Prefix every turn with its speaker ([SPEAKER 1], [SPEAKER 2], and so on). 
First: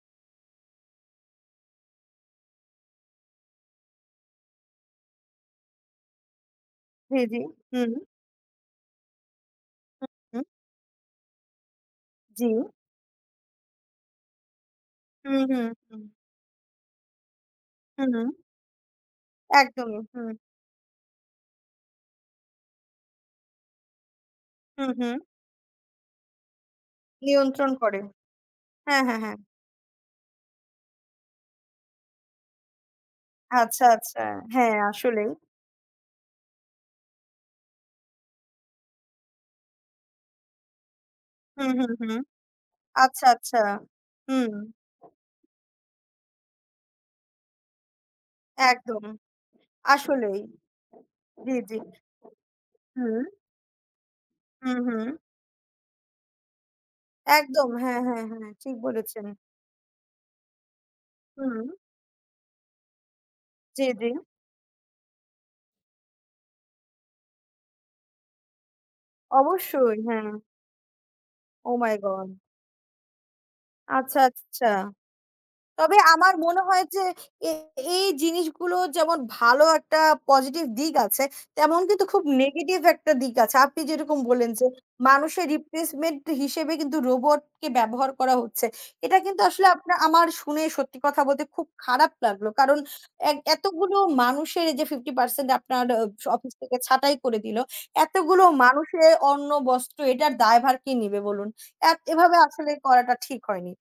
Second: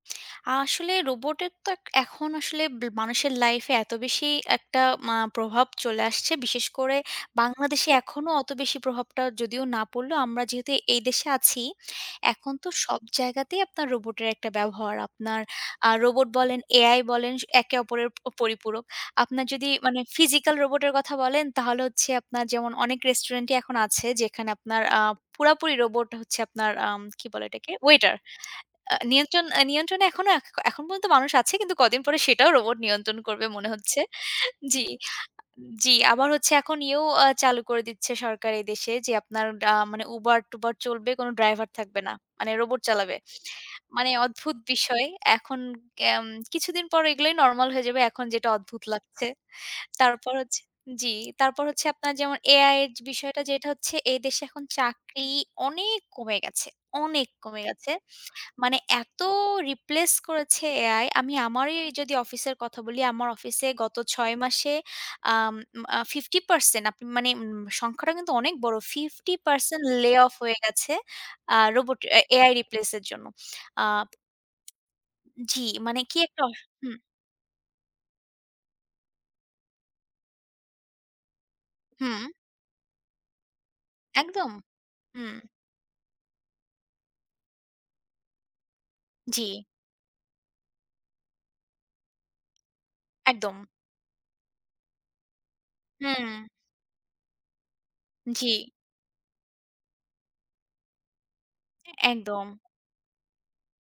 [SPEAKER 1] আসলে রোবটের তো এক এখন আসলে ব মানুষের লাইফে এত বেশি একটা মা প্রভাব চলে আসছে, বিশেষ করে
[SPEAKER 2] জি, জি।
[SPEAKER 1] বাংলাদেশে
[SPEAKER 2] হুম।
[SPEAKER 1] এখনো অত বেশি প্রভাবটা যদিও না
[SPEAKER 2] উ
[SPEAKER 1] পড়লেও। আমরা
[SPEAKER 2] হুম।
[SPEAKER 1] যেহেতু এই দেশে আছি,
[SPEAKER 2] জি।
[SPEAKER 1] এখন তো সব জায়গাতেই আপনার রোবটের একটা ব্যবহার।
[SPEAKER 2] উ
[SPEAKER 1] আপনার
[SPEAKER 2] হু,
[SPEAKER 1] আ
[SPEAKER 2] হুম।
[SPEAKER 1] রোবট বলেন, AI বলেন স একে অপরের
[SPEAKER 2] হুম।
[SPEAKER 1] অ পরিপূরক। আপনার যদি মানে
[SPEAKER 2] একদমই, হুম।
[SPEAKER 1] ফিজিক্যাল রোবটের কথা বলেন, তাহলে হচ্ছে যেমন অনেক রেস্টুরেন্টেই এখন আছে যেখানে আপনার
[SPEAKER 2] উ
[SPEAKER 1] আ
[SPEAKER 2] হু।
[SPEAKER 1] পুরাপুরি রোবট হচ্ছে আপনার আম কী বলে এটাকে?
[SPEAKER 2] নিয়ন্ত্রণ করে।
[SPEAKER 1] ওয়েটার। আ
[SPEAKER 2] হ্যাঁ, হ্যাঁ, হ্যাঁ।
[SPEAKER 1] নিয়ন্ত্রণ আ নিয়ন্ত্রণে এখনো এখ এখন পর্যন্ত মানুষ আছে, কিন্তু কদিন পরে সেটাও রোবট নিয়ন্ত্রণ করবে মনে
[SPEAKER 2] আচ্ছা,
[SPEAKER 1] হচ্ছে
[SPEAKER 2] আচ্ছা। হ্যাঁ,
[SPEAKER 1] জি,
[SPEAKER 2] আসলেই।
[SPEAKER 1] আ জি, আবার এখন ইও চালু করে দিচ্ছে সরকার এ দেশে যে, আপনার আ মানে Uber-ট্যুবর চলবে, কোনো ড্রাইভার
[SPEAKER 2] হুম, হুম,
[SPEAKER 1] থাকবে না,
[SPEAKER 2] হুম।
[SPEAKER 1] মানে রোবট চালাবে।
[SPEAKER 2] আচ্ছা, আচ্ছা।
[SPEAKER 1] মানে
[SPEAKER 2] হুম।
[SPEAKER 1] অদ্ভুত বিষয়, এখন কেম কিছুদিন পর এগুলাই নরমাল হয়ে যাবে, এখন যেটা অদ্ভুত
[SPEAKER 2] একদম।
[SPEAKER 1] লাগছে। তারপর
[SPEAKER 2] আসলেই।
[SPEAKER 1] হচ্ছে জি,
[SPEAKER 2] জি,
[SPEAKER 1] তারপর
[SPEAKER 2] জি।
[SPEAKER 1] যেমন AI-এর
[SPEAKER 2] হুম।
[SPEAKER 1] বিষয়টা, যেটা হচ্ছে এ দেশে এখন
[SPEAKER 2] উ হু।
[SPEAKER 1] চাকরি অনেক কমে গেছে, অনেক কমে
[SPEAKER 2] একদম।
[SPEAKER 1] গেছে।
[SPEAKER 2] হ্যাঁ, হ্যাঁ, হ্যাঁ। ঠিক
[SPEAKER 1] মানে এত
[SPEAKER 2] বলেছেন।
[SPEAKER 1] রিপ্লেস করেছে AI, আমি
[SPEAKER 2] হুম।
[SPEAKER 1] আমারই যদি অফিসের কথা বলি, আমার অফিসে
[SPEAKER 2] জি,
[SPEAKER 1] গত
[SPEAKER 2] জি।
[SPEAKER 1] ৬ মাসে আম আ 50% আপনি মানে উম সংখ্যাটা কিন্তু অনেক বড়। 50%
[SPEAKER 2] অবশ্যই। হ্যাঁ।
[SPEAKER 1] layoff হয়ে গেছে আ
[SPEAKER 2] ওহ মাই
[SPEAKER 1] রোবট এ
[SPEAKER 2] গড!
[SPEAKER 1] AI replace-এর জন্য। আ
[SPEAKER 2] আচ্ছা, আচ্ছা।
[SPEAKER 1] জি
[SPEAKER 2] তবে
[SPEAKER 1] মানে কি
[SPEAKER 2] আমার
[SPEAKER 1] একটা অহ
[SPEAKER 2] মনে হয়
[SPEAKER 1] হুম।
[SPEAKER 2] যে এ এই জিনিসগুলো যেমন ভালো একটা পজিটিভ দিক আছে, তেমন কিন্তু খুব
[SPEAKER 1] হুম।
[SPEAKER 2] নেগেটিভ একটা দিক আছে। আপনি যেরকম বললেন
[SPEAKER 1] একদম।
[SPEAKER 2] যে
[SPEAKER 1] হুম।
[SPEAKER 2] মানুষের রিপ্লেসমেন্ট হিসাবে কিন্তু রোবটকে ব্যবহার করা হচ্ছে। এটা কিন্তু
[SPEAKER 1] জি।
[SPEAKER 2] আসলে আপনা আমার শুনে, সত্যি কথা বলতে, খুব খারাপ লাগলো। কারণ এক
[SPEAKER 1] একদম।
[SPEAKER 2] এতগুলো মানুষের, এইযে 50% আপনার অ
[SPEAKER 1] হুম।
[SPEAKER 2] অফিস থেকে ছাঁটাই করে দিল, এতগুলো
[SPEAKER 1] জি।
[SPEAKER 2] মানুষের অন্ন-বস্ত্র, এটার দায়ভার কে নেবে বলুন? অ্যা
[SPEAKER 1] এ
[SPEAKER 2] এভাবে
[SPEAKER 1] একদম।
[SPEAKER 2] আসলে করাটা ঠিক হয়নি।